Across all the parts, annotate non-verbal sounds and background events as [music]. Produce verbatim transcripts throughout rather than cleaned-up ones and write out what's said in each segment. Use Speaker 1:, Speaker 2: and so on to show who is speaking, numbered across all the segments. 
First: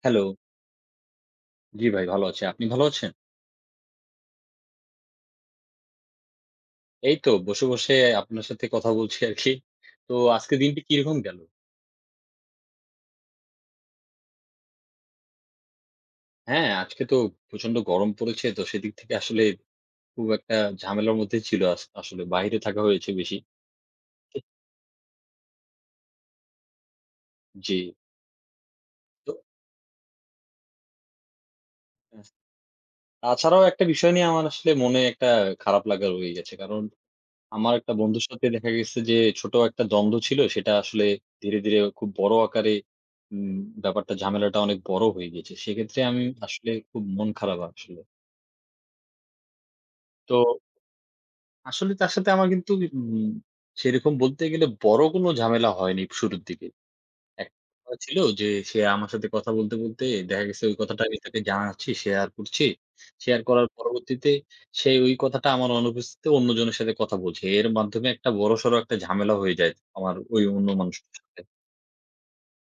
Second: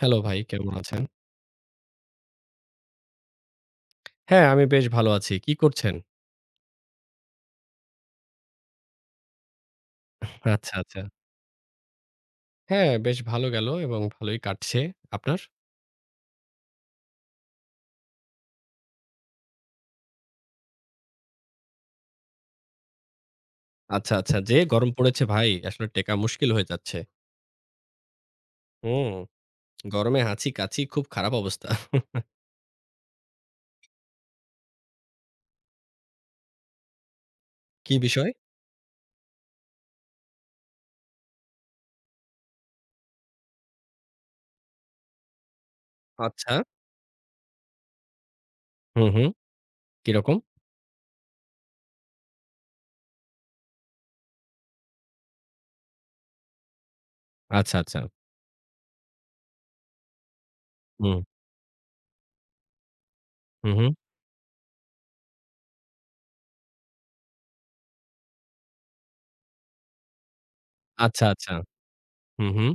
Speaker 1: Hello
Speaker 2: hello.
Speaker 1: ভাই, কেমন আছেন?
Speaker 2: জি ভাই ভালো আছি। আপনি ভালো আছেন?
Speaker 1: হ্যাঁ, আমি বেশ ভালো আছি। কি করছেন?
Speaker 2: এই তো বসে, বসে আপনার সাথে কথা বলছি আরকি। তো আজকের
Speaker 1: আচ্ছা,
Speaker 2: দিনটি
Speaker 1: আচ্ছা।
Speaker 2: কিরকম গেল?
Speaker 1: হ্যাঁ, বেশ ভালো গেল এবং ভালোই কাটছে। আপনার?
Speaker 2: হ্যাঁ, আজকে তো প্রচন্ড গরম পড়েছে। তো সেদিক থেকে আসলে খুব একটা ঝামেলার মধ্যে ছিল আস আসলে বাইরে থাকা হয়েছে বেশি।
Speaker 1: আচ্ছা, আচ্ছা। যে গরম পড়েছে ভাই, আসলে টেকা মুশকিল হয়ে যাচ্ছে।
Speaker 2: জি।
Speaker 1: হুম,
Speaker 2: তো
Speaker 1: গরমে হাঁচি-কাশি খুব খারাপ অবস্থা।
Speaker 2: তাছাড়াও একটা বিষয় নিয়ে আমার আসলে মনে একটা খারাপ লাগা রয়ে গেছে। কারণ আমার একটা
Speaker 1: কি
Speaker 2: বন্ধুর
Speaker 1: বিষয়?
Speaker 2: সাথে দেখা গেছে যে ছোট একটা দ্বন্দ্ব ছিল, সেটা আসলে ধীরে, ধীরে খুব বড় আকারে উম ব্যাপারটা ঝামেলাটা অনেক বড় হয়ে গেছে। সেক্ষেত্রে আমি
Speaker 1: আচ্ছা।
Speaker 2: আসলে খুব মন খারাপ আসলে।
Speaker 1: হুম, হুম। কিরকম?
Speaker 2: তো আসলে তার সাথে আমার কিন্তু উম সেরকম বলতে গেলে বড় কোনো ঝামেলা হয়নি শুরুর দিকে। একটা
Speaker 1: আচ্ছা,
Speaker 2: কথা
Speaker 1: আচ্ছা।
Speaker 2: ছিল যে সে আমার সাথে কথা বলতে, বলতে দেখা গেছে ওই কথাটা আমি
Speaker 1: হুম,
Speaker 2: তাকে জানাচ্ছি, শেয়ার করছি। শেয়ার করার
Speaker 1: হুম, হুম।
Speaker 2: পরবর্তীতে সে ওই কথাটা আমার অনুপস্থিতিতে অন্যজনের সাথে কথা বলছে। এর মাধ্যমে একটা বড়সড় একটা ঝামেলা হয়ে যায় আমার ওই অন্য মানুষটার
Speaker 1: আচ্ছা,
Speaker 2: সাথে।
Speaker 1: আচ্ছা। হুম, হুম।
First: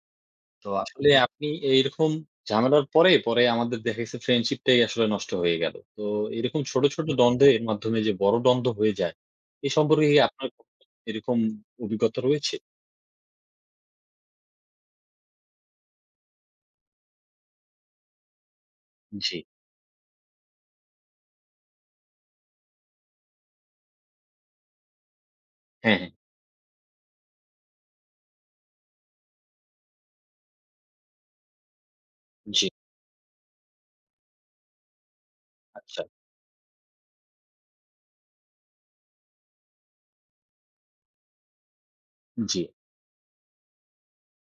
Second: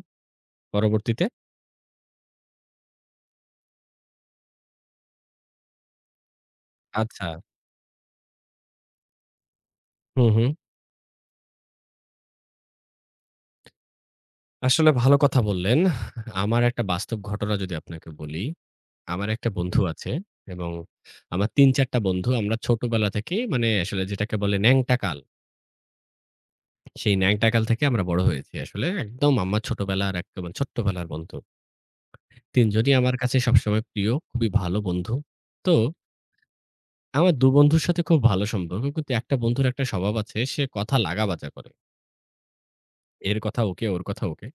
Speaker 2: তো আসলে
Speaker 1: পরবর্তীতে?
Speaker 2: আপনি এইরকম ঝামেলার পরে, পরে আমাদের দেখা গেছে ফ্রেন্ডশিপটাই আসলে নষ্ট হয়ে গেল। তো এরকম ছোট, ছোট
Speaker 1: আচ্ছা।
Speaker 2: দ্বন্দ্বের মাধ্যমে যে বড় দ্বন্দ্ব হয়ে যায়, এ সম্পর্কে কি
Speaker 1: হুম,
Speaker 2: আপনার
Speaker 1: হুম।
Speaker 2: কখনো এরকম অভিজ্ঞতা রয়েছে?
Speaker 1: আসলে ভালো কথা বললেন। আমার একটা বাস্তব ঘটনা যদি আপনাকে বলি। আমার
Speaker 2: জি।
Speaker 1: একটা বন্ধু আছে এবং আমার তিন চার টা বন্ধু। আমরা ছোটবেলা থেকেই মানে আসলে যেটাকে বলে ন্যাংটা কাল,
Speaker 2: হ্যাঁ, হ্যাঁ।
Speaker 1: সেই ন্যাংটা কাল থেকে আমরা বড় হয়েছি আসলে। একদম আমার ছোটবেলার একদম ছোট্টবেলার বন্ধু।
Speaker 2: জি।
Speaker 1: তিন জনই আমার কাছে সবসময় প্রিয়, খুবই ভালো বন্ধু। তো
Speaker 2: আচ্ছা।
Speaker 1: আমার দুই বন্ধুর সাথে খুব ভালো সম্পর্ক। কিন্তু একটা বন্ধুর একটা স্বভাব আছে, সে কথা লাগা-বাঁচা করে।
Speaker 2: জি,
Speaker 1: এর কথা ওকে, ওর কথা ওকে।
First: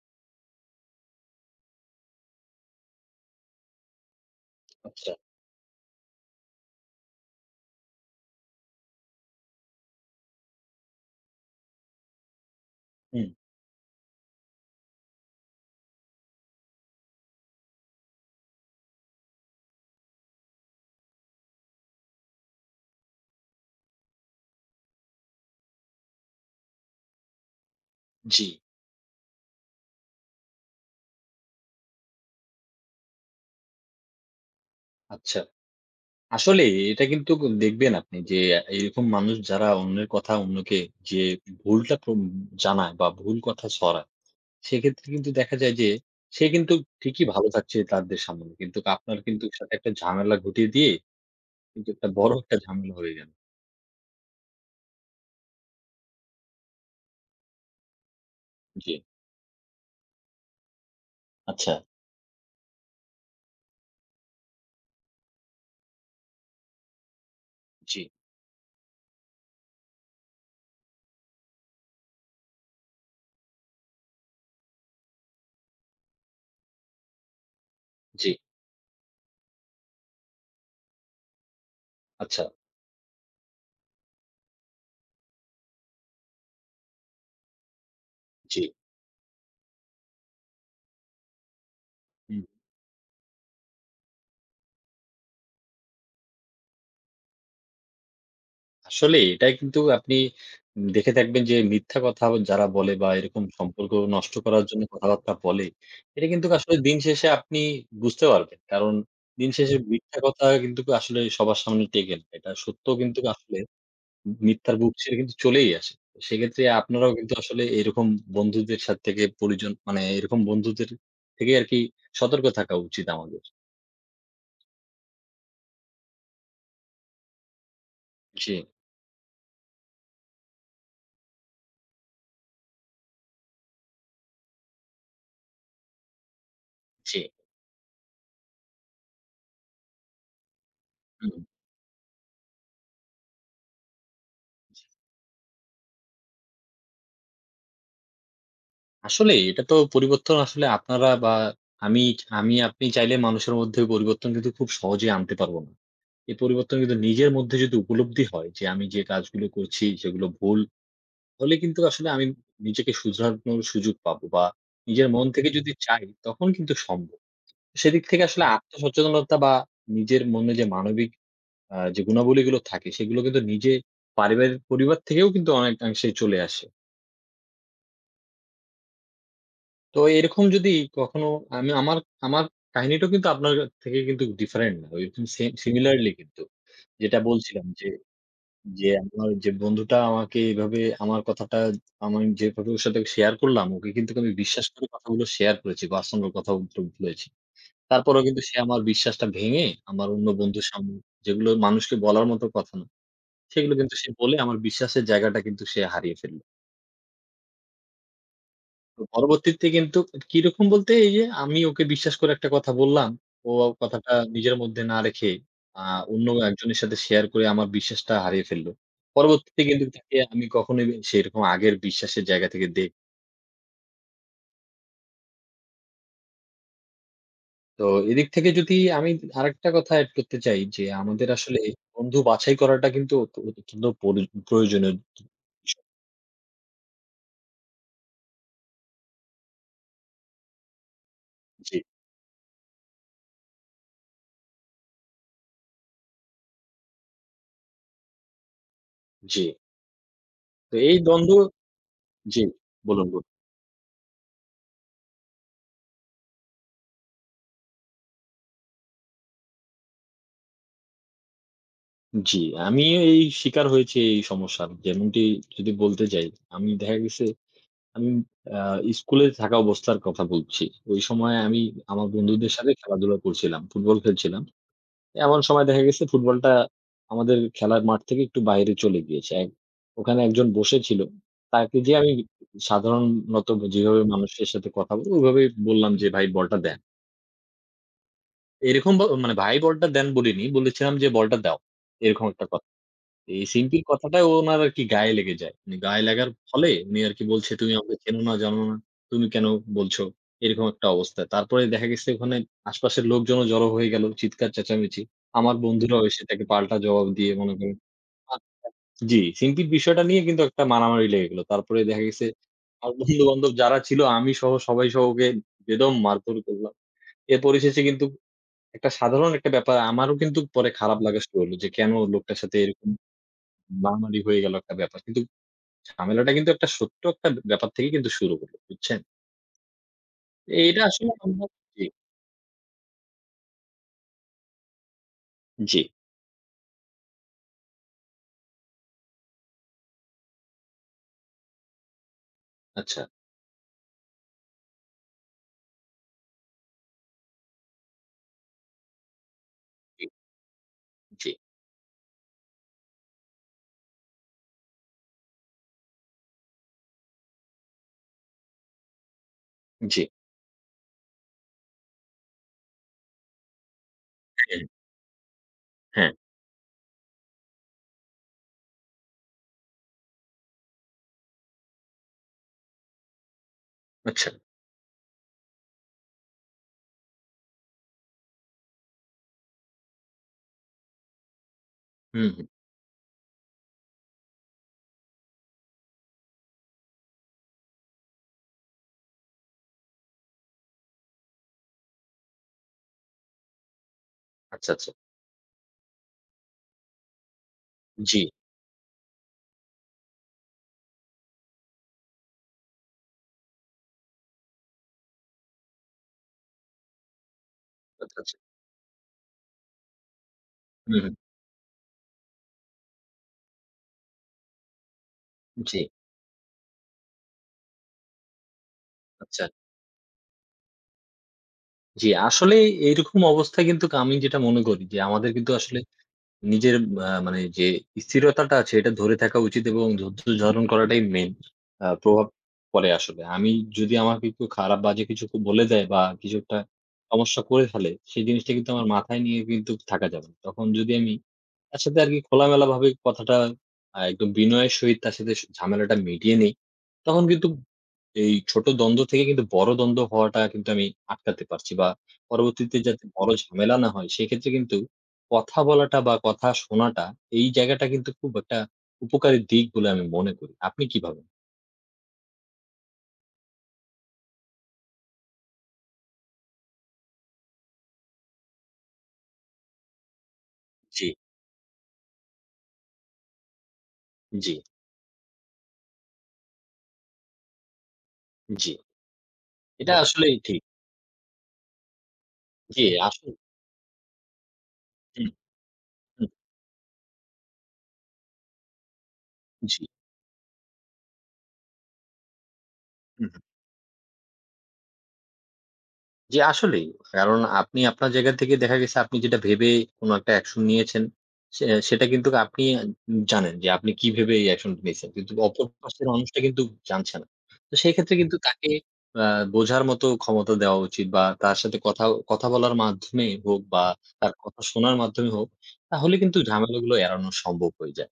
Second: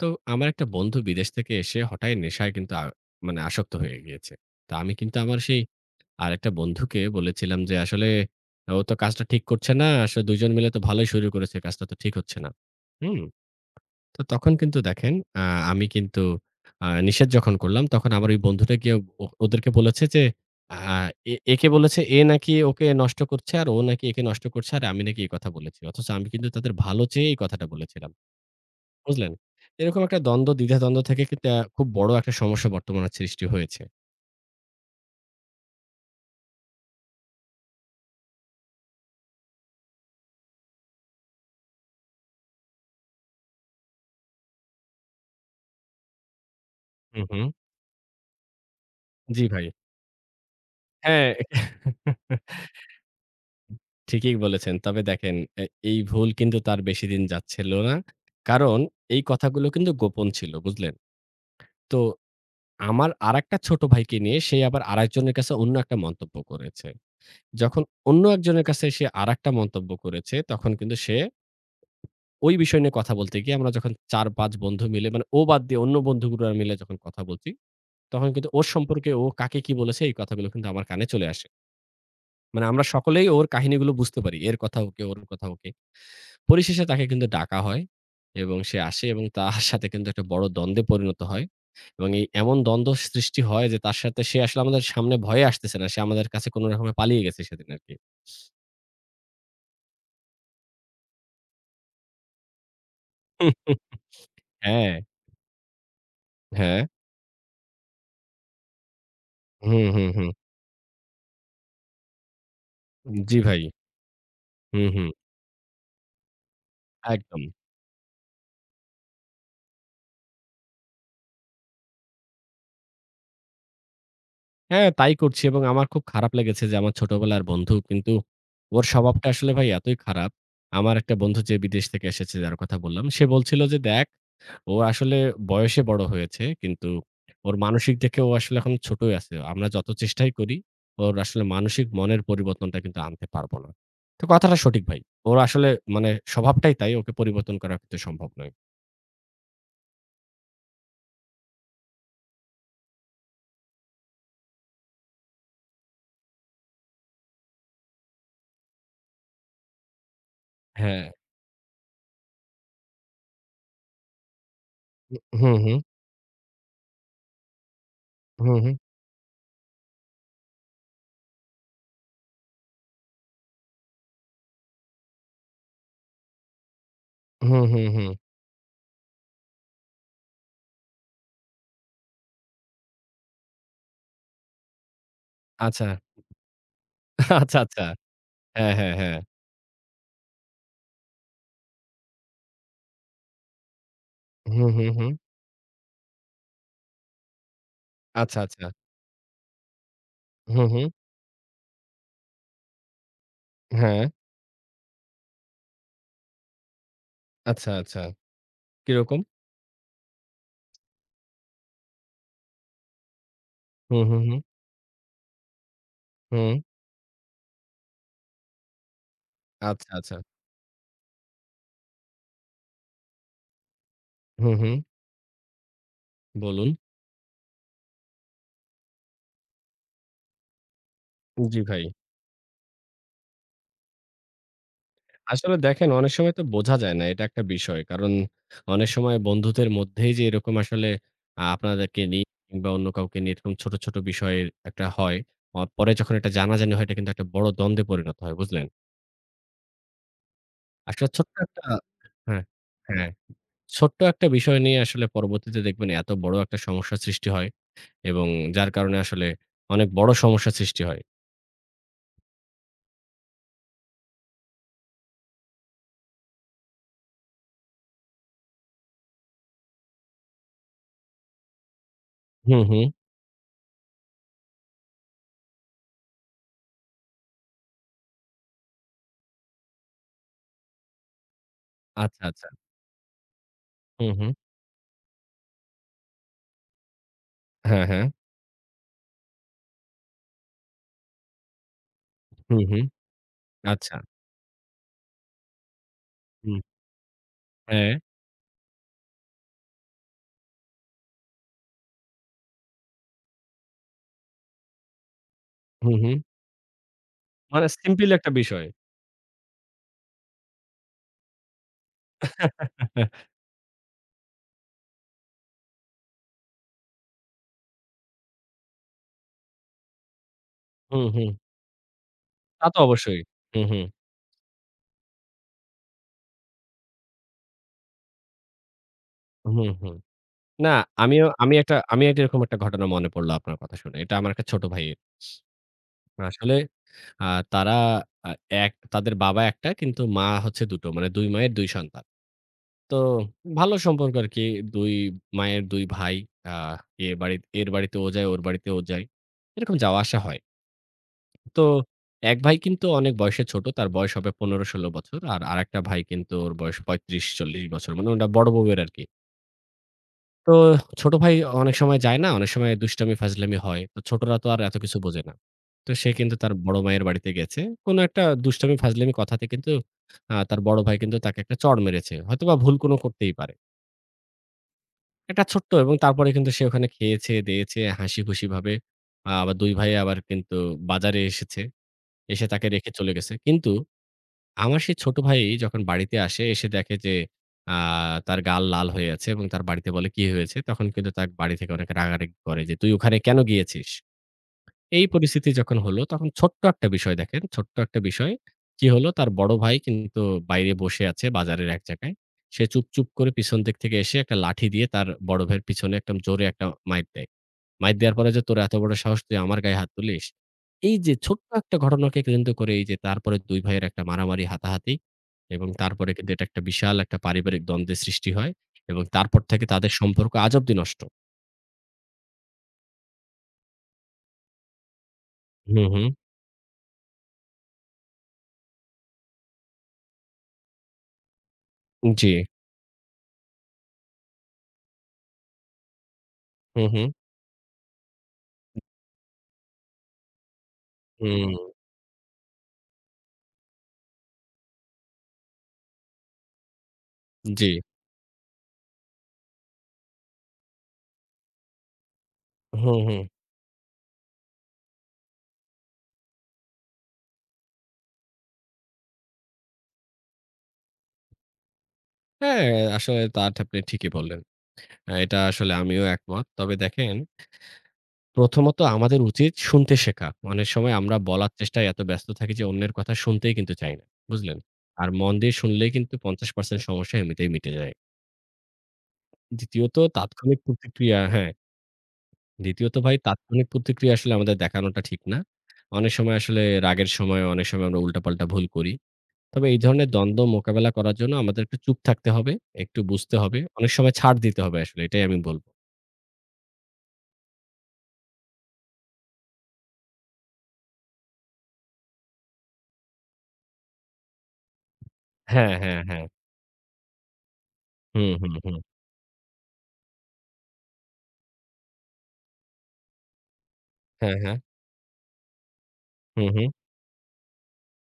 Speaker 1: তো আমার একটা বন্ধু বিদেশ থেকে এসে হঠাৎ নেশায় কিন্তু আ মানে আসক্ত হয়ে গিয়েছে। তা আমি
Speaker 2: আচ্ছা।
Speaker 1: কিন্তু আমার সেই আরেকটা বন্ধুকে বলেছিলাম যে, "আসলে ও তো কাজটা ঠিক করছে না। আসলে দুই জন মিলে তো ভালোই শুরু করেছে। কাজটা তো ঠিক হচ্ছে না।" হুম?
Speaker 2: হুম,
Speaker 1: তো তখন কিন্তু দেখেন আ আমি কিন্তু আ নিষেধ যখন করলাম তখন আমার ওই বন্ধুটা গিয়ে ও ওদেরকে বলেছে যে, আ "এ একে বলেছে এ নাকি ওকে নষ্ট করছে আর ও নাকি একে নষ্ট করছে আর আমি নাকি এই কথা বলেছি।" অথচ আমি কিন্তু তাদের ভালো চেয়ে এই কথাটা বলেছিলাম।
Speaker 2: জি।
Speaker 1: বুঝলেন? এরকম একটা দ্বন্দ্ব, দ্বিধাদ্বন্দ্ব থেকে কিন্তু আ খুব বড় একটা সমস্যা বর্তমানে সৃষ্টি হয়েছে।
Speaker 2: আচ্ছা। আসলেই এটা কিন্তু ক দেখবেন আপনি যে এরকম মানুষ যারা অন্যের কথা অন্যকে যে ভুলটা প্রম জানায় বা ভুল কথা ছড়ায়, সেক্ষেত্রে কিন্তু দেখা যায় যে সে কিন্তু
Speaker 1: হুম,
Speaker 2: ঠিকই
Speaker 1: হুম।
Speaker 2: ভালো থাকছে তাদের সামনে। কিন্তু আপনার
Speaker 1: জি,
Speaker 2: কিন্তু
Speaker 1: ভাই।
Speaker 2: সাথে একটা ঝামেলা ঘটিয়ে দিয়ে
Speaker 1: হ্যাঁ,
Speaker 2: কিন্তু একটা বড় একটা
Speaker 1: [laughs]
Speaker 2: ঝামেলা হয়ে গেল।
Speaker 1: ঠিকই বলেছেন। তবে দেখেন এ এই ভুল কিন্তু তার বেশিদিন যাচ্ছিল না। কারণ
Speaker 2: জি।
Speaker 1: এই কথাগুলো কিন্তু গোপন ছিল, বুঝলেন?
Speaker 2: আচ্ছা।
Speaker 1: তো আমার আরেকটা ছোট ভাইকে নিয়ে সে আবার আরেকজনের কাছে অন্য একটা মন্তব্য করেছে। যখন
Speaker 2: জি,
Speaker 1: অন্য একজনের কাছে সে আরেকটা মন্তব্য করেছে, তখন কিন্তু সে ওই বিষয় নিয়ে কথা বলতে গিয়ে আমরা যখন চার পাঁচ বন্ধু মিলে মানে ও বাদ দিয়ে অন্য বন্ধুগুলো মিলে যখন কথা বলছি তখন
Speaker 2: জি।
Speaker 1: কিন্তু ওর সম্পর্কে ও কাকে কি বলেছে এই কথাগুলো কিন্তু আমার কানে চলে আসে।
Speaker 2: আচ্ছা।
Speaker 1: মানে আমরা সকলেই ওর কাহিনীগুলো বুঝতে পারি। এর কথা ওকে, ওর কথা ওকে। পরিশেষে তাকে কিন্তু ডাকা হয় এবং
Speaker 2: জি।
Speaker 1: সে আসে এবং তার সাথে কিন্তু একটা বড় দ্বন্দ্বে পরিণত হয় এবং এই
Speaker 2: হুম।
Speaker 1: এমন দ্বন্দ্ব সৃষ্টি হয় যে তার সাথে সে আসলে আমাদের সামনে ভয়ে আসতেছে না। সে আমাদের কাছে কোনো রকমে পালিয়ে গেছে সেদিন আরকি।
Speaker 2: আসলে এটা কিন্তু আপনি দেখে থাকবেন যে মিথ্যা কথা যারা বলে বা এরকম সম্পর্ক নষ্ট
Speaker 1: [laughs]
Speaker 2: করার জন্য
Speaker 1: হ্যাঁ,
Speaker 2: কথাবার্তা বলে, এটা কিন্তু আসলে
Speaker 1: হ্যাঁ।
Speaker 2: দিন শেষে আপনি বুঝতে পারবেন। কারণ দিন শেষে
Speaker 1: হুম, হুম,
Speaker 2: মিথ্যা
Speaker 1: হুম।
Speaker 2: কথা কিন্তু আসলে সবার সামনে টেকে না। এটা সত্য কিন্তু
Speaker 1: জি
Speaker 2: আসলে
Speaker 1: ভাই।
Speaker 2: মিথ্যার
Speaker 1: হুম,
Speaker 2: বুক
Speaker 1: হুম।
Speaker 2: ছেড়ে কিন্তু চলেই আসে। সেক্ষেত্রে আপনারাও কিন্তু
Speaker 1: একদম।
Speaker 2: আসলে এরকম বন্ধুদের সাথে থেকে পরিজন মানে এরকম বন্ধুদের থেকে আরকি সতর্ক থাকা উচিত আমাদের।
Speaker 1: হ্যাঁ, তাই করছি এবং আমার খুব খারাপ লেগেছে যে আমার ছোটবেলার বন্ধু কিন্তু
Speaker 2: জি,
Speaker 1: ওর স্বভাবটা আসলে ভাই এতই খারাপ। আমার একটা বন্ধু যে বিদেশ থেকে এসেছে যার কথা বললাম, সে বলছিল যে, "দেখ ও আসলে বয়সে বড় হয়েছে কিন্তু
Speaker 2: জি।
Speaker 1: ওর মানসিক দেখে ও আসলে এখন ছোটই আছে। আমরা যত চেষ্টাই করি ওর আসলে
Speaker 2: হুম।
Speaker 1: মানসিক মনের পরিবর্তনটা কিন্তু আনতে পারব না।" তো কথাটা সঠিক ভাই। ওর আসলে মানে স্বভাবটাই তাই ওকে পরিবর্তন করা কিন্তু সম্ভব নয়।
Speaker 2: আসলে এটা তো পরিবর্তন আসলে আপনারা বা আমি আমি আপনি চাইলে মানুষের মধ্যে পরিবর্তন কিন্তু খুব সহজে আনতে পারবো না। এই পরিবর্তন কিন্তু নিজের মধ্যে যদি উপলব্ধি হয় যে আমি যে কাজগুলো করছি সেগুলো ভুল,
Speaker 1: হ্যাঁ।
Speaker 2: হলে কিন্তু আসলে আমি নিজেকে শুধরানোর সুযোগ পাবো বা নিজের মন থেকে
Speaker 1: হুম,
Speaker 2: যদি
Speaker 1: হুম।
Speaker 2: চাই তখন কিন্তু সম্ভব। সেদিক থেকে আসলে
Speaker 1: হুম, হুম।
Speaker 2: আত্মসচেতনতা বা নিজের মনে যে মানবিক আ যে গুণাবলীগুলো থাকে সেগুলো কিন্তু নিজে পারিবারিক পরিবার থেকেও কিন্তু অনেকাংশে চলে আসে।
Speaker 1: হুম, হুম, হুম।
Speaker 2: তো এরকম যদি কখনো আমি আমার আমার কাহিনীটাও কিন্তু আপনার থেকে কিন্তু ডিফারেন্ট না। ওইরকম সেম
Speaker 1: আচ্ছা।
Speaker 2: সিমিলারলি কিন্তু। যেটা
Speaker 1: আচ্ছা,
Speaker 2: বলছিলাম
Speaker 1: আচ্ছা।
Speaker 2: যে,
Speaker 1: হ্যাঁ,
Speaker 2: যে
Speaker 1: হ্যাঁ, হ্যাঁ।
Speaker 2: আমার যে বন্ধুটা আমাকে এভাবে আমার কথাটা আমি যেভাবে ওর সাথে শেয়ার করলাম, ওকে কিন্তু আমি বিশ্বাস
Speaker 1: হুম,
Speaker 2: করে
Speaker 1: হুম, হুম।
Speaker 2: কথাগুলো শেয়ার করেছি। বাস্তবের কথাও বলেছি। তারপরেও
Speaker 1: আচ্ছা,
Speaker 2: কিন্তু সে
Speaker 1: আচ্ছা।
Speaker 2: আমার বিশ্বাসটা ভেঙে আমার অন্য
Speaker 1: হুম,
Speaker 2: বন্ধুর
Speaker 1: হুম।
Speaker 2: সামনে যেগুলো মানুষকে বলার মতো কথা না, সেগুলো কিন্তু
Speaker 1: হ্যাঁ।
Speaker 2: সে বলে আমার বিশ্বাসের জায়গাটা কিন্তু সে হারিয়ে ফেলল।
Speaker 1: আচ্ছা, আচ্ছা। কিরকম?
Speaker 2: পরবর্তীতে কিন্তু কিরকম বলতে এই যে আমি ওকে বিশ্বাস করে একটা কথা বললাম। ও
Speaker 1: হুম,
Speaker 2: কথাটা
Speaker 1: হুম, হুম,
Speaker 2: নিজের মধ্যে না রেখে আ অন্য
Speaker 1: হুম।
Speaker 2: একজনের সাথে শেয়ার করে আমার বিশ্বাসটা হারিয়ে ফেলল। পরবর্তীতে কিন্তু
Speaker 1: আচ্ছা, আচ্ছা।
Speaker 2: তাকে আমি কখনোই সেরকম আগের বিশ্বাসের জায়গা থেকে দেই।
Speaker 1: হুম, হুম। বলুন।
Speaker 2: তো এদিক থেকে যদি আমি আরেকটা কথা এড করতে চাই যে আমাদের
Speaker 1: জি
Speaker 2: আসলে
Speaker 1: ভাই।
Speaker 2: বন্ধু বাছাই করাটা কিন্তু অত অত্যন্ত পরি প্রয়োজনীয়।
Speaker 1: আসলে
Speaker 2: বিষয়।
Speaker 1: দেখেন অনেক সময় তো বোঝা যায় না। এটা একটা বিষয়। কারণ অনেক সময় বন্ধুদের মধ্যেই যে এরকম আসলে আ
Speaker 2: জি,
Speaker 1: আপনাদেরকে নিয়ে কিংবা অন্য কাউকে নিয়ে এরকম ছোট, ছোট বিষয়ের একটা হয়। অ পরে যখন এটা জানাজানি হয় এটা কিন্তু একটা বড় দ্বন্দ্বে পরিণত হয়, বুঝলেন?
Speaker 2: জি। তো এই
Speaker 1: আসলে
Speaker 2: দ্বন্দ্ব
Speaker 1: ছোট্ট একটা।
Speaker 2: জি,
Speaker 1: হ্যাঁ,
Speaker 2: বলুন,
Speaker 1: হ্যাঁ।
Speaker 2: বলুন।
Speaker 1: ছোট্ট একটা বিষয় নিয়ে আসলে পরবর্তীতে দেখবেন এত বড় একটা সমস্যার সৃষ্টি হয়। এবং যার কারণে আসলে অনেক বড় সমস্যার সৃষ্টি হয়।
Speaker 2: জি, আমিও এই শিকার হয়েছি এই সমস্যার। যেমনটি যদি বলতে যাই, আমি দেখা গেছে আমি আ স্কুলে থাকা অবস্থার কথা বলছি। ওই সময় আমি আমার বন্ধুদের
Speaker 1: হুম,
Speaker 2: সাথে
Speaker 1: হুম।
Speaker 2: খেলাধুলা করছিলাম। ফুটবল খেলছিলাম। এমন সময় দেখা গেছে ফুটবলটা আমাদের খেলার মাঠ থেকে একটু বাইরে চলে গিয়েছে। এক ওখানে একজন বসেছিল। তাকে যেয়ে আমি
Speaker 1: আচ্ছা, আচ্ছা।
Speaker 2: সাধারণত যেভাবে
Speaker 1: হুম, হুম।
Speaker 2: মানুষের সাথে কথা বলি ওইভাবেই বললাম যে, "ভাই বলটা দেন।"
Speaker 1: হ্যাঁ, হ্যাঁ।
Speaker 2: এরকম ব মানে ভাই বলটা দেন বলিনি। বলেছিলাম যে, "বলটা দাও।" এরকম একটা
Speaker 1: হুম,
Speaker 2: কথা।
Speaker 1: হুম।
Speaker 2: এই সিম্পির
Speaker 1: আচ্ছা।
Speaker 2: কথাটাই ওনার আরকি গায়ে লেগে যায়। মানে গায়ে লাগার
Speaker 1: হুম।
Speaker 2: ফলে উনি আরকি বলছে, "তুমি
Speaker 1: হ্যাঁ।
Speaker 2: আমাকে চেনো না, জানো না। তুমি কেন বলছো?" এরকম একটা অবস্থা। তারপরে দেখা গেছে ওখানে আশপাশের লোকজনও জড়ো হয়ে গেল। চিৎকার চেঁচামেচি। আমার
Speaker 1: হুম,
Speaker 2: বন্ধুরাও
Speaker 1: হুম।
Speaker 2: এসে তাকে পাল্টা জবাব দিয়ে মনে
Speaker 1: মানে
Speaker 2: করেন
Speaker 1: সিম্পল একটা
Speaker 2: আ
Speaker 1: বিষয়।
Speaker 2: জি, সিম্পির বিষয়টা নিয়ে কিন্তু একটা মারামারি লেগে গেল। তারপরে দেখা গেছে আমার বন্ধু-বান্ধব যারা ছিল আমি সহ সবাই সহ ওকে বেদম মারধর করলাম। এর পরিশেষে কিন্তু একটা সাধারণ একটা ব্যাপার আমারও কিন্তু পরে খারাপ
Speaker 1: হুম,
Speaker 2: লাগা
Speaker 1: হুম।
Speaker 2: শুরু হলো যে, কেন লোকটার সাথে
Speaker 1: তা তো
Speaker 2: এরকম
Speaker 1: অবশ্যই। হুম, হুম।
Speaker 2: মারামারি হয়ে গেল একটা ব্যাপার। কিন্তু ঝামেলাটা কিন্তু একটা ছোট্ট একটা ব্যাপার থেকে কিন্তু শুরু হলো। বুঝছেন?
Speaker 1: হুম, হুম। না,
Speaker 2: এটা আসলে
Speaker 1: আমিও
Speaker 2: আমরা
Speaker 1: আমি একটা
Speaker 2: জি,
Speaker 1: আমি একটা এরকম একটা ঘটনা মনে পড়লো আপনার কথা শুনে। এটা আমার একটা ছোট ভাইয়ের।
Speaker 2: জি।
Speaker 1: আসলে আ তারা আ এক তাদের বাবা একটা কিন্তু মা হচ্ছে দুই টো মানে দুই মায়ের দুই সন্তান। তো
Speaker 2: আচ্ছা।
Speaker 1: ভালো সম্পর্ক আরকি। দুই মায়ের দুই ভাই। আ এ বাড়ি এর বাড়িতে ও যায়, ওর বাড়িতে ও যায়। এরকম যাওয়া
Speaker 2: জি,
Speaker 1: আসা হয়।
Speaker 2: জি,
Speaker 1: তো এক ভাই কিন্তু অনেক বয়সে ছোট। তার বয়স হবে পনেরো ষোলো বছর। আর আরেকটা ভাই কিন্তু ওর বয়স পঁয়ত্রিশ চল্লিশ বছর। মানে ওটা বড় বউয়ের আরকি।
Speaker 2: জি।
Speaker 1: তো ছোট ভাই অনেক সময় যায় না, অনেক সময় দুষ্টামি ফাজলামি হয়। তো ছোটরা তো আর
Speaker 2: হ্যাঁ,
Speaker 1: এত কিছু বোঝে না। তো সে
Speaker 2: হ্যাঁ।
Speaker 1: কিন্তু তার বড় মায়ের বাড়িতে গেছে। কোনো একটা দুষ্টামি ফাজলামি কথাতে কিন্তু আ তার বড় ভাই কিন্তু তাকে একটা চড় মেরেছে। হয়তোবা ভুল কোনো করতেই পারে।
Speaker 2: আচ্ছা।
Speaker 1: একটা ছোট্ট এবং তারপরে কিন্তু সে ওখানে খেয়েছে, দেয়েছে হাসিখুশি ভাবে। আ আবার দুই ভাই আবার কিন্তু বাজারে এসেছে।
Speaker 2: হুম,
Speaker 1: এসে
Speaker 2: হুম।
Speaker 1: তাকে রেখে চলে গেছে। কিন্তু আমার সেই ছোট ভাই যখন বাড়িতে আসে, এসে দেখে যে আ তার গাল লাল হয়ে আছে এবং তার বাড়িতে বলে, "কি হয়েছে?" তখন কিন্তু তার বাড়ি থেকে অনেক রাগারাগি করে যে, "তুই ওখানে কেন গিয়েছিস?"
Speaker 2: আচ্ছা, আচ্ছা।
Speaker 1: এই পরিস্থিতি যখন হলো তখন ছোট্ট একটা বিষয় দেখেন, ছোট্ট একটা
Speaker 2: জি।
Speaker 1: বিষয়। কি হলো তার বড় ভাই কিন্তু বাইরে বসে আছে বাজারের এক জায়গায়। সে চুপচুপ করে পিছন দিক থেকে এসে একটা লাঠি দিয়ে তার বড় ভাইয়ের পিছনে একদম জোরে একটা মাইর দেয়। মাইর দেওয়ার
Speaker 2: আচ্ছা,
Speaker 1: পরে
Speaker 2: আচ্ছা।
Speaker 1: যে, "তোর এত বড় সাহস তুই আমার গায়ে হাত তুলিস?"
Speaker 2: হুম,
Speaker 1: এই যে
Speaker 2: হুম।
Speaker 1: ছোট্ট একটা ঘটনাকে কেন্দ্র করে এই যে তারপরে দুই ভাইয়ের একটা মারামারি হাতাহাতি এবং
Speaker 2: জি।
Speaker 1: তারপরে কিন্তু এটা একটা বিশাল একটা পারিবারিক দ্বন্দ্বের সৃষ্টি হয় এবং তারপর
Speaker 2: আচ্ছা।
Speaker 1: থেকে তাদের সম্পর্ক আজ অব্দি নষ্ট।
Speaker 2: জি, আসলে এরকম অবস্থায় কিন্তু আমি যেটা মনে করি যে আমাদের কিন্তু
Speaker 1: হুম,
Speaker 2: আসলে
Speaker 1: হুম।
Speaker 2: নিজের আ মানে যে স্থিরতাটা আছে এটা ধরে থাকা উচিত এবং ধৈর্য ধারণ করাটাই মেইন আ প্রভাব
Speaker 1: জি।
Speaker 2: পড়ে আসলে। আমি যদি আমাকে কেউ খারাপ বাজে কিছু ক বলে দেয় বা কিছু একটা
Speaker 1: হুম, হুম।
Speaker 2: সমস্যা করে ফেলে, সেই জিনিসটা কিন্তু আমার মাথায় নিয়ে কিন্তু থাকা যাবে না। তখন যদি আমি
Speaker 1: হুম,
Speaker 2: তার সাথে আরকি খোলামেলাভাবে কথাটা আ একদম বিনয়ের সহিত তার সাথে স ঝামেলাটা মিটিয়ে নেই। তখন কিন্তু
Speaker 1: জি।
Speaker 2: এই ছোট দ্বন্দ্ব থেকে কিন্তু বড় দ্বন্দ্ব হওয়াটা কিন্তু আমি আটকাতে পারছি বা পরবর্তীতে
Speaker 1: হুম,
Speaker 2: যাতে
Speaker 1: হুম।
Speaker 2: বড় ঝামেলা না হয়, সেক্ষেত্রে কিন্তু কথা বলাটা বা কথা শোনাটা এই জায়গাটা কিন্তু খুব একটা উপকারী দিক বলে আমি মনে করি। আপনি কি ভাবেন?
Speaker 1: হ্যাঁ, আসলে তা আপনি ঠিকই বললেন। আ এটা আসলে আমিও একমত। তবে দেখেন, প্রথমত আমাদের উচিত শুনতে শেখা। অনেক সময়
Speaker 2: জি।
Speaker 1: আমরা বলার চেষ্টায় এত ব্যস্ত থাকি যে অন্যের কথা শুনতেই কিন্তু চাই না।
Speaker 2: জি,
Speaker 1: বুঝলেন? আর মন দিয়ে শুনলেই কিন্তু পঞ্চাশ শতাংশ সমস্যা এমনিতেই মিটে যায়।
Speaker 2: জি। এটা
Speaker 1: দ্বিতীয়ত
Speaker 2: বাহ! আসলেই
Speaker 1: তাৎক্ষণিক
Speaker 2: ঠিক।
Speaker 1: প্রতিক্রিয়া হ্যাঁ,
Speaker 2: জি,
Speaker 1: দ্বিতীয়ত ভাই
Speaker 2: আসলে
Speaker 1: তাৎক্ষণিক প্রতিক্রিয়া আসলে আমাদের দেখানোটা ঠিক
Speaker 2: হুম,
Speaker 1: না। অনেক
Speaker 2: হুম।
Speaker 1: সময় আসলে রাগের সময় অনেক সময় আমরা উল্টাপাল্টা ভুল করি। তবে এই
Speaker 2: জি।
Speaker 1: ধরনের দ্বন্দ্ব মোকাবেলা করার জন্য আমাদের একটু চুপ থাকতে হবে, একটু
Speaker 2: হুম,
Speaker 1: বুঝতে
Speaker 2: হুম।
Speaker 1: হবে। অনেক সময় ছাড় দিতে হবে আসলে এটাই আমি বলব।
Speaker 2: জি, আসলেই। কারণ আপনি আপনার জায়গা থেকে দেখা গেছে আপনি যেটা ভেবে কোন একটা অ্যাকশন নিয়েছেন, সে সেটা কিন্তু আপনি জানেন যে আপনি কি ভেবে এই অ্যাকশনটা নিয়েছেন। কিন্তু অপর
Speaker 1: হ্যাঁ, হ্যাঁ,
Speaker 2: পাশের
Speaker 1: হ্যাঁ।
Speaker 2: মানুষটা কিন্তু জানছে না। তো সেই ক্ষেত্রে
Speaker 1: হুম,
Speaker 2: কিন্তু
Speaker 1: হুম,
Speaker 2: তাকে
Speaker 1: হুম।
Speaker 2: আ বোঝার মতো ক্ষমতা দেওয়া উচিত বা তার সাথে কথা কথা বলার মাধ্যমে হোক বা তার
Speaker 1: হ্যাঁ, হ্যাঁ।
Speaker 2: কথা শোনার মাধ্যমে হোক, তাহলে কিন্তু
Speaker 1: হুম, হুম।
Speaker 2: ঝামেলাগুলো এড়ানো সম্ভব হয়ে যায়।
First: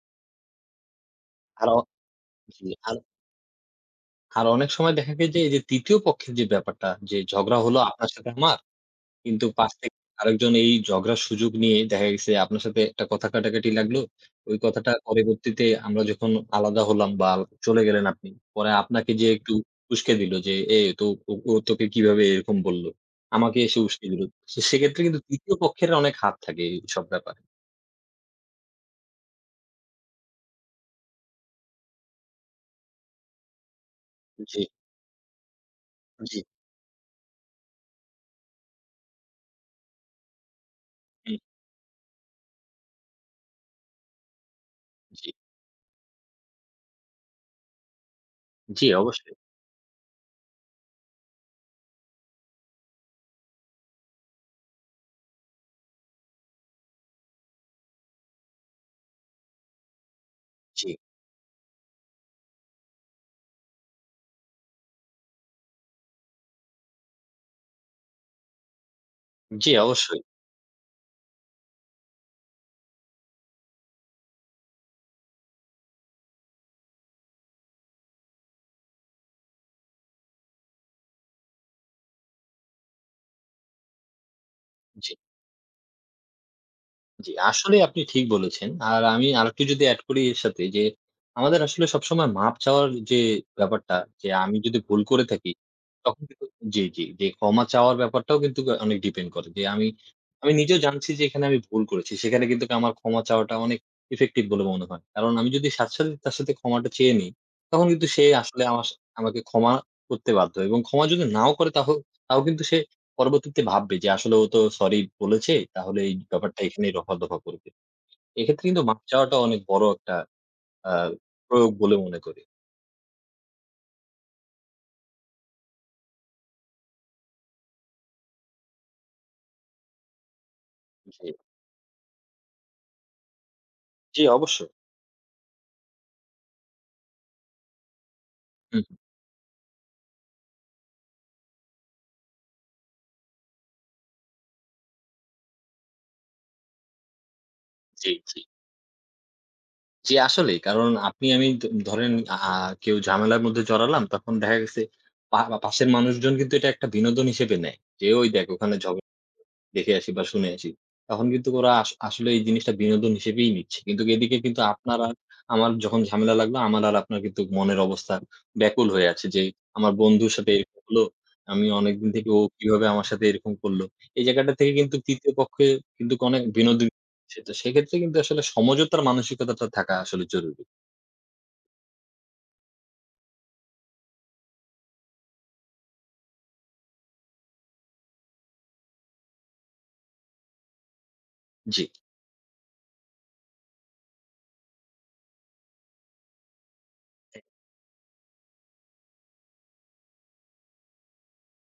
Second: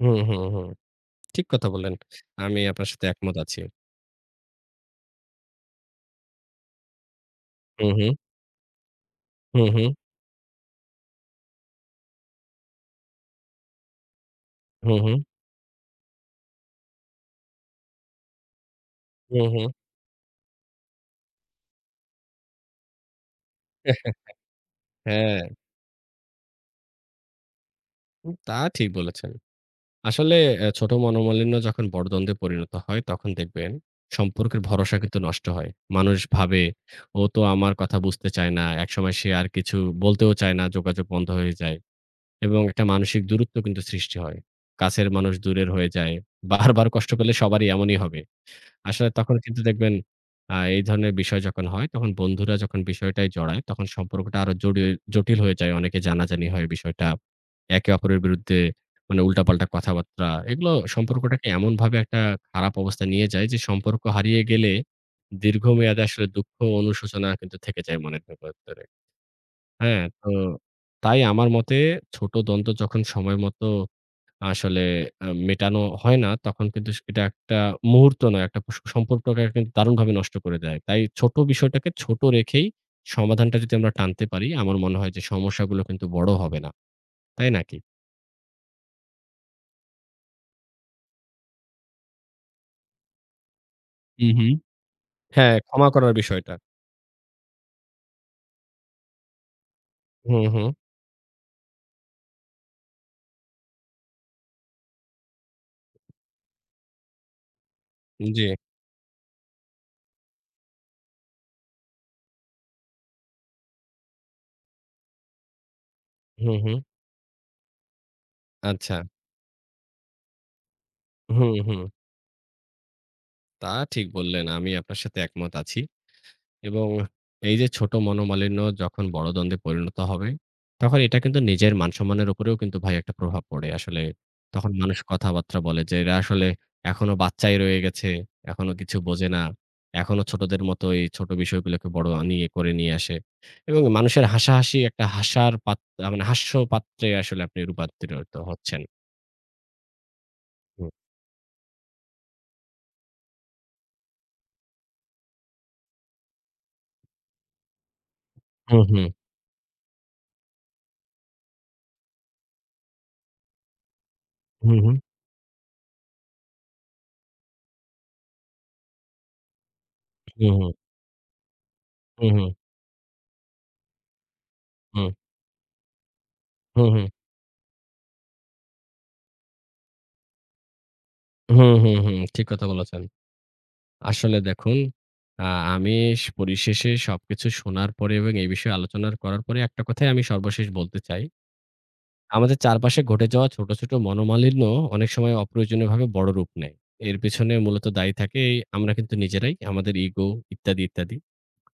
Speaker 1: হুম, হুম, হুম। ঠিক কথা
Speaker 2: আর অ
Speaker 1: বললেন। আমি
Speaker 2: জি,
Speaker 1: আপনার
Speaker 2: আর
Speaker 1: সাথে একমত আছি।
Speaker 2: আর অনেক সময় দেখা যায় যে এই যে তৃতীয় পক্ষের যে ব্যাপারটা যে ঝগড়া হলো
Speaker 1: হুম,
Speaker 2: আপনার
Speaker 1: হুম।
Speaker 2: সাথে আমার কিন্তু
Speaker 1: হুম,
Speaker 2: পাশ
Speaker 1: হুম।
Speaker 2: থেকে আরেকজন এই ঝগড়ার সুযোগ নিয়ে দেখা গেছে আপনার সাথে একটা কথা কাটাকাটি লাগলো। ওই কথাটা
Speaker 1: হুম, হুম।
Speaker 2: পরবর্তীতে আমরা যখন আলাদা হলাম বা চলে গেলেন আপনি। পরে আপনাকে যেয়ে
Speaker 1: হুম,
Speaker 2: একটু
Speaker 1: হুম।
Speaker 2: উসকে দিল যে, "এ তো ও ও তোকে কিভাবে এরকম বলল?" আমাকে এসে উসকে
Speaker 1: [laughs]
Speaker 2: দিল। সে সেক্ষেত্রে কিন্তু
Speaker 1: হ্যাঁ,
Speaker 2: তৃতীয় পক্ষের অনেক হাত থাকে এইসব ব্যাপারে।
Speaker 1: উম, তা ঠিক বলেছেন। আসলে এ ছোট মনোমালিন্য যখন বড় দ্বন্দ্বে পরিণত হয় তখন দেখবেন
Speaker 2: জি,
Speaker 1: সম্পর্কের ভরসা কিন্তু নষ্ট হয়। মানুষ
Speaker 2: জি,
Speaker 1: ভাবে ও তো আমার কথা বুঝতে চায় না। একসময় সে আর কিছু বলতেও চায় না, যোগাযোগ বন্ধ
Speaker 2: হুম,
Speaker 1: হয়ে যায়। এবং একটা মানসিক দূরত্ব কিন্তু সৃষ্টি হয়। কাছের
Speaker 2: জি,
Speaker 1: মানুষ দূরের হয়ে যায়। বারবার কষ্ট পেলে সবারই এমনই হবে।
Speaker 2: জি
Speaker 1: আসলে
Speaker 2: অবশ্যই।
Speaker 1: তখন কিন্তু দেখবেন আ এই ধরনের বিষয় যখন হয় তখন বন্ধুরা যখন বিষয়টায় জড়ায় তখন সম্পর্কটা আরো জড়ি জটিল হয়ে যায়। অনেকে জানাজানি হয় বিষয়টা। একে অপরের বিরুদ্ধে মানে উল্টাপাল্টা কথাবার্তা। এগুলো
Speaker 2: জি,
Speaker 1: সম্পর্কটাকে এমনভাবে একটা খারাপ অবস্থায় নিয়ে যায় যে সম্পর্ক হারিয়ে গেলে দীর্ঘমেয়াদে আসলে দুঃখ অনুশোচনা কিন্তু থেকে যায় মনের ভেতরে।
Speaker 2: জি
Speaker 1: হ্যাঁ,
Speaker 2: অবশ্যই।
Speaker 1: তো তাই আমার মতে ছোট দ্বন্দ্ব যখন সময় মতো আসলে আ মেটানো হয় না, তখন কিন্তু স এটা একটা মুহূর্ত নয়, একটা স সম্পর্ককে কিন্তু দারুণভাবে নষ্ট করে দেয়। তাই ছোট বিষয়টাকে ছোট রেখেই সমাধানটা যদি আমরা টানতে পারি, আমার মনে হয়
Speaker 2: জি।
Speaker 1: যে সমস্যাগুলো কিন্তু বড় হবে না।
Speaker 2: জি,
Speaker 1: তাই নাকি?
Speaker 2: আসলেই আপনি ঠিক বলেছেন। আর আমি আরেকটু যদি এড করি এর সাথে যে, আমাদের আসলে সবসময় মাপ চাওয়ার যে ব্যাপারটা,
Speaker 1: হু,
Speaker 2: যে
Speaker 1: হুম।
Speaker 2: আমি যদি ভুল করে থাকি,
Speaker 1: হ্যাঁ, ক্ষমা করার
Speaker 2: তখন কিন্তু
Speaker 1: বিষয়টা।
Speaker 2: জি, জি, যে ক্ষমা চাওয়ার ব্যাপারটাও কিন্তু আ অনেক ডিপেন্ড করে। যে আমি,
Speaker 1: হুম,
Speaker 2: আমি
Speaker 1: হুম।
Speaker 2: নিজেও জানছি যে এখানে আমি ভুল করেছি। সেখানে কিন্তু আমার ক্ষমা চাওয়াটা অনেক ইফেক্টিভ বলে মনে হয়। কারণ আমি যদি সাথে, সাথে তার সাথে ক্ষমাটা চেয়ে নিই, তখন কিন্তু সে
Speaker 1: জি।
Speaker 2: আসলে আমার সা আমাকে ক্ষমা করতে বাধ্য এবং ক্ষমা যদি নাও করে তাহ তাও কিন্তু সে পরবর্তীতে ভাববে যে আসলে ও তো সরি বলেছে, তাহলে এই
Speaker 1: হুম,
Speaker 2: ব্যাপারটা
Speaker 1: হুম।
Speaker 2: এখানেই রফা-দফা করবে। এক্ষেত্রে কিন্তু
Speaker 1: আচ্ছা।
Speaker 2: মাপ চাওয়াটা অনেক বড় একটা আ
Speaker 1: হুম,
Speaker 2: প্রয়োগ
Speaker 1: হুম।
Speaker 2: বলে মনে করি।
Speaker 1: তা ঠিক বললেন। আমি আপনার সাথে একমত আছি। এবং এই যে ছোট মনোমালিন্য যখন বড় দ্বন্দ্বে পরিণত হবে, তখন এটা
Speaker 2: জি,
Speaker 1: কিন্তু নিজের মান-সম্মানের উপরেও কিন্তু ভাই একটা প্রভাব পড়ে। আসলে
Speaker 2: জি
Speaker 1: তখন
Speaker 2: অবশ্যই।
Speaker 1: মানুষ কথাবার্তা বলে যে, "এরা আসলে এখনো বাচ্চাই রয়ে গেছে, এখনো
Speaker 2: হুম,
Speaker 1: কিছু
Speaker 2: হুম।
Speaker 1: বোঝে না। এখনো ছোটদের মতো এই ছোট বিষয়গুলোকে বড় নিয়ে করে নিয়ে আসে।" এবং মানুষের হাসাহাসি একটা হাসার পাত মানে হাস্য পাত্রে আসলে আপনি
Speaker 2: জি,
Speaker 1: রূপান্তরিত
Speaker 2: জি।
Speaker 1: হচ্ছেন।
Speaker 2: জি আসলেই।
Speaker 1: হুম,
Speaker 2: কারণ আপনি আমি দ ধরেন আ কেউ ঝামেলার মধ্যে জড়ালাম তখন দেখা গেছে পা পাশের মানুষজন কিন্তু এটা একটা বিনোদন হিসেবে নেয়। যে ওই দেখ ওখানে
Speaker 1: হুম,
Speaker 2: ঝগ
Speaker 1: হুম,
Speaker 2: দেখে আসি বা শুনে আসি। তখন কিন্তু ওরা আস আসলে এই জিনিসটা বিনোদন হিসেবেই নিচ্ছে। কিন্তু এদিকে কিন্তু
Speaker 1: হুম, হুম,
Speaker 2: আপনার আর আমার যখন ঝামেলা লাগলো, আমার আর আপনার কিন্তু মনের অবস্থা ব্যাকুল হয়ে আছে যে, আমার বন্ধুর সাথে
Speaker 1: হুম, হুম,
Speaker 2: এরকম হলো। আমি অনেকদিন থেকে
Speaker 1: হুম,
Speaker 2: ও
Speaker 1: হুম,
Speaker 2: কিভাবে আমার সাথে এরকম করলো। এই জায়গাটা থেকে কিন্তু
Speaker 1: হুম,
Speaker 2: তৃতীয় পক্ষে কিন্তু অনেক
Speaker 1: হুম,
Speaker 2: বিনোদন
Speaker 1: হুম,
Speaker 2: সেটা সেক্ষেত্রে কিন্তু আসলে সমঝোতার মানসিকতাটা থাকা আসলে জরুরি।
Speaker 1: হুম, হুম, হুম। ঠিক কথা বলেছেন। আসলে দেখুন, আ আমি সে পরিশেষে সবকিছু শোনার পরে এবং এই বিষয়ে আলোচনার করার পরে একটা কথাই আমি সর্বশেষ বলতে চাই।
Speaker 2: জি,
Speaker 1: আমাদের চারপাশে ঘটে যাওয়া ছোট, ছোট মনোমালিন্য অনেক সময় অপ্রয়োজনীয়ভাবে বড় রূপ নেয়। এর পেছনে মূলত দায়ী থাকে এই আমরা কিন্তু নিজেরাই, আমাদের ইগো ইত্যাদি, ইত্যাদি।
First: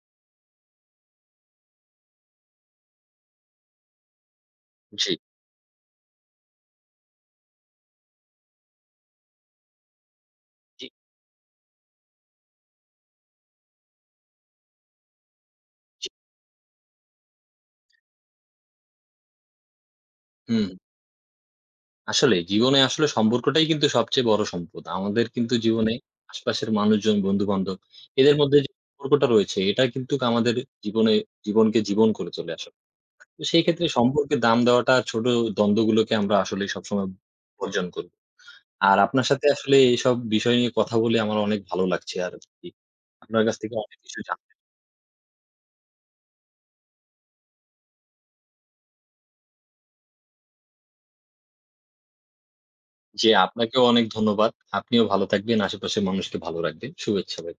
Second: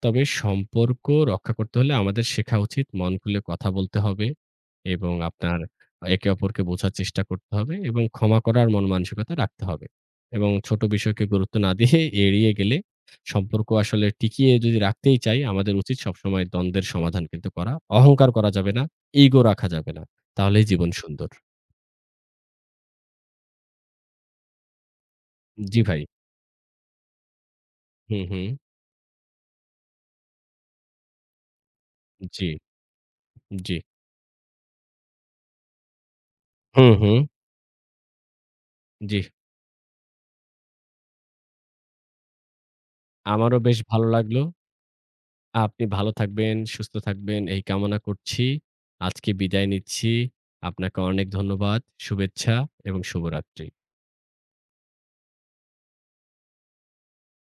Speaker 1: তবে সম্পর্ক রক্ষা করতে হলে আমাদের শেখা উচিত মন খুলে কথা বলতে হবে
Speaker 2: জি,
Speaker 1: এবং আপনার একে অপরকে বোঝার চেষ্টা করতে হবে এবং ক্ষমা করার মন মানসিকতা রাখতে হবে এবং ছোট
Speaker 2: জি,
Speaker 1: বিষয়কে গুরুত্ব না দিয়ে [laughs] এড়িয়ে গেলে সম্পর্ক আসলে টিকিয়ে যদি রাখতেই চাই আমাদের উচিত
Speaker 2: জি।
Speaker 1: সবসময় দ্বন্দ্বের সমাধান কিন্তু করা। অহংকার করা যাবে না। ইগো রাখা যাবে না। তাহলেই
Speaker 2: হুম।
Speaker 1: জীবন সুন্দর।
Speaker 2: আসলে জীবনে আসলে সম্পর্কটাই কিন্তু সবচেয়ে বড় সম্পদ। আমাদের কিন্তু
Speaker 1: জি
Speaker 2: জীবনে
Speaker 1: ভাই।
Speaker 2: আশপাশের মানুষজন, বন্ধু-বান্ধব
Speaker 1: হুম,
Speaker 2: এদের
Speaker 1: হুম।
Speaker 2: মধ্যে যে সম্পর্কটা রয়েছে এটা কিন্তু আমাদের জীবনে জীবনকে জীবন করে
Speaker 1: জি,
Speaker 2: চলে আসে। তো সেই
Speaker 1: জি।
Speaker 2: ক্ষেত্রে সম্পর্কের দাম দেওয়াটা আর ছোট দ্বন্দ্বগুলোকে আমরা আসলেই
Speaker 1: হুম,
Speaker 2: সবসময়
Speaker 1: হুম।
Speaker 2: বর্জন করি। আর
Speaker 1: জি।
Speaker 2: আপনার সাথে আসলে এইসব বিষয় নিয়ে কথা বলে আমার অনেক ভালো লাগছে আরকি। আপনার কাছ
Speaker 1: আমারও
Speaker 2: থেকে
Speaker 1: বেশ
Speaker 2: অনেক
Speaker 1: ভালো
Speaker 2: কিছু
Speaker 1: লাগলো।
Speaker 2: জানতে
Speaker 1: আপনি ভালো থাকবেন, সুস্থ থাকবেন এই কামনা করছি। আজকে বিদায় নিচ্ছি। আপনাকে অনেক ধন্যবাদ, শুভেচ্ছা এবং
Speaker 2: জি,
Speaker 1: শুভরাত্রি।
Speaker 2: আপনাকেও অনেক ধন্যবাদ। আপনিও ভালো থাকবেন, আশেপাশের মানুষকে ভালো রাখবেন। শুভেচ্ছা ভাই।